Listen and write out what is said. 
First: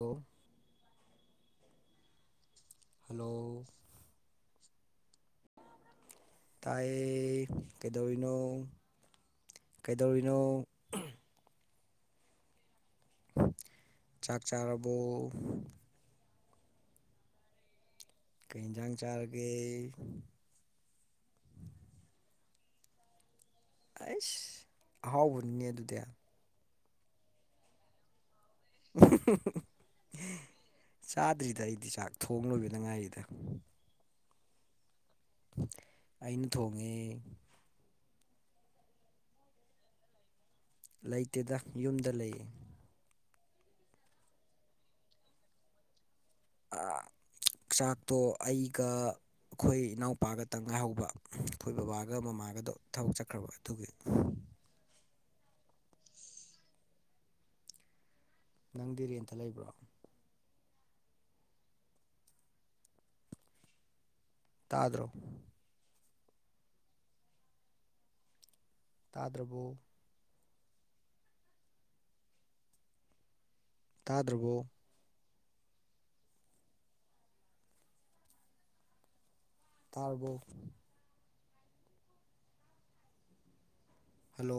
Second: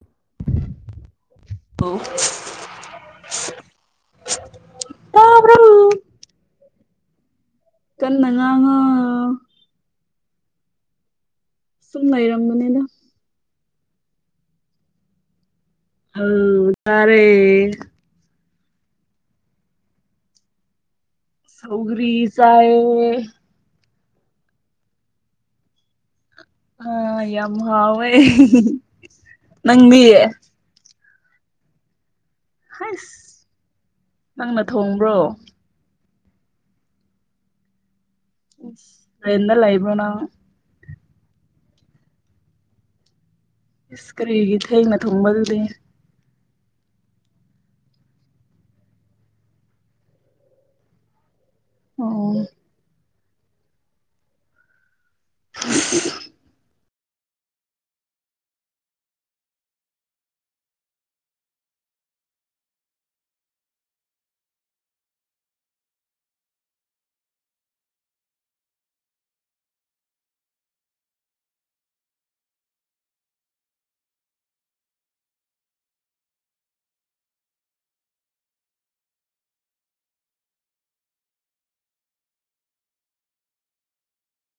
ꯑꯗꯣ [inaudible] ꯍ [inaudible] ꯍꯜꯂꯣ ꯇꯕ꯭ꯔꯣ ꯇꯥꯏ ꯀꯟꯅꯥ ꯉꯥꯡꯉꯣ ꯀꯩꯗꯧꯔꯤꯅꯣ ꯁꯨꯝ ꯂꯩꯔꯝꯕꯅꯦꯗꯥ ꯆꯥꯛ ꯆꯥꯔꯕꯣ ꯎꯝ ꯆꯥꯔꯦ ꯀꯩ ꯌꯦꯟꯖꯥꯡ ꯆꯥꯔꯒꯦ ꯁꯧꯒꯔꯤ ꯆꯥꯏ ꯑꯩꯁ ꯑꯍꯥꯎꯕꯅꯤꯅꯦ ꯑꯗꯨꯗꯤ ꯑꯥ ꯌꯥꯝ ꯍꯥꯥꯎꯏ ꯅꯥꯪꯗꯤ ꯆꯥꯗ꯭ꯔꯤꯗ ꯑꯩꯗꯤ ꯆꯥꯛ ꯊꯣꯡ ꯂꯣꯏꯕꯗ ꯉꯥꯏꯔꯤꯗ ꯍꯩꯁ ꯅꯪꯅ ꯊꯣꯡꯕ꯭ꯔꯣ ꯑꯩꯅ ꯊꯣꯡꯉꯦ ꯔꯦꯟꯠ ꯇꯥ ꯂꯥꯏꯕ꯭ꯔꯣ ꯅꯪ ꯂꯩꯇꯦꯗ ꯌꯨꯝꯗ ꯂꯩꯌꯦ ꯏꯁ ꯁꯀ꯭ꯔꯒꯤ ꯊꯦꯡꯅ ꯊꯣꯡꯕꯗꯨꯗꯤ ꯑ [unintelligible] [inaudible] ꯆꯥꯛꯇꯣ ꯑꯩꯒ ꯑꯩꯈꯣꯏ ꯏꯅꯥꯎꯄꯥꯒꯇꯪ ꯉꯥꯏꯍꯧꯕ ꯑꯩꯈꯣꯏ ꯕꯕꯥꯒ ꯑꯣ ꯃꯃꯥꯒꯗꯣ ꯊꯕꯛ ꯆꯠꯈ꯭ꯔꯕ ꯑꯗꯨꯒꯤ ꯎꯝ [unintelligible] [inaudible] ꯅꯪ ꯗꯤ ꯔꯦꯟꯇ ꯂꯩꯕ꯭ꯔꯣ ꯇꯥꯗ꯭ꯔꯣ ꯇꯥꯗ꯭ꯔꯕꯣ ꯇꯥꯗ꯭ꯔꯕꯣ ꯇꯥꯔꯕꯣ ꯍꯂꯣ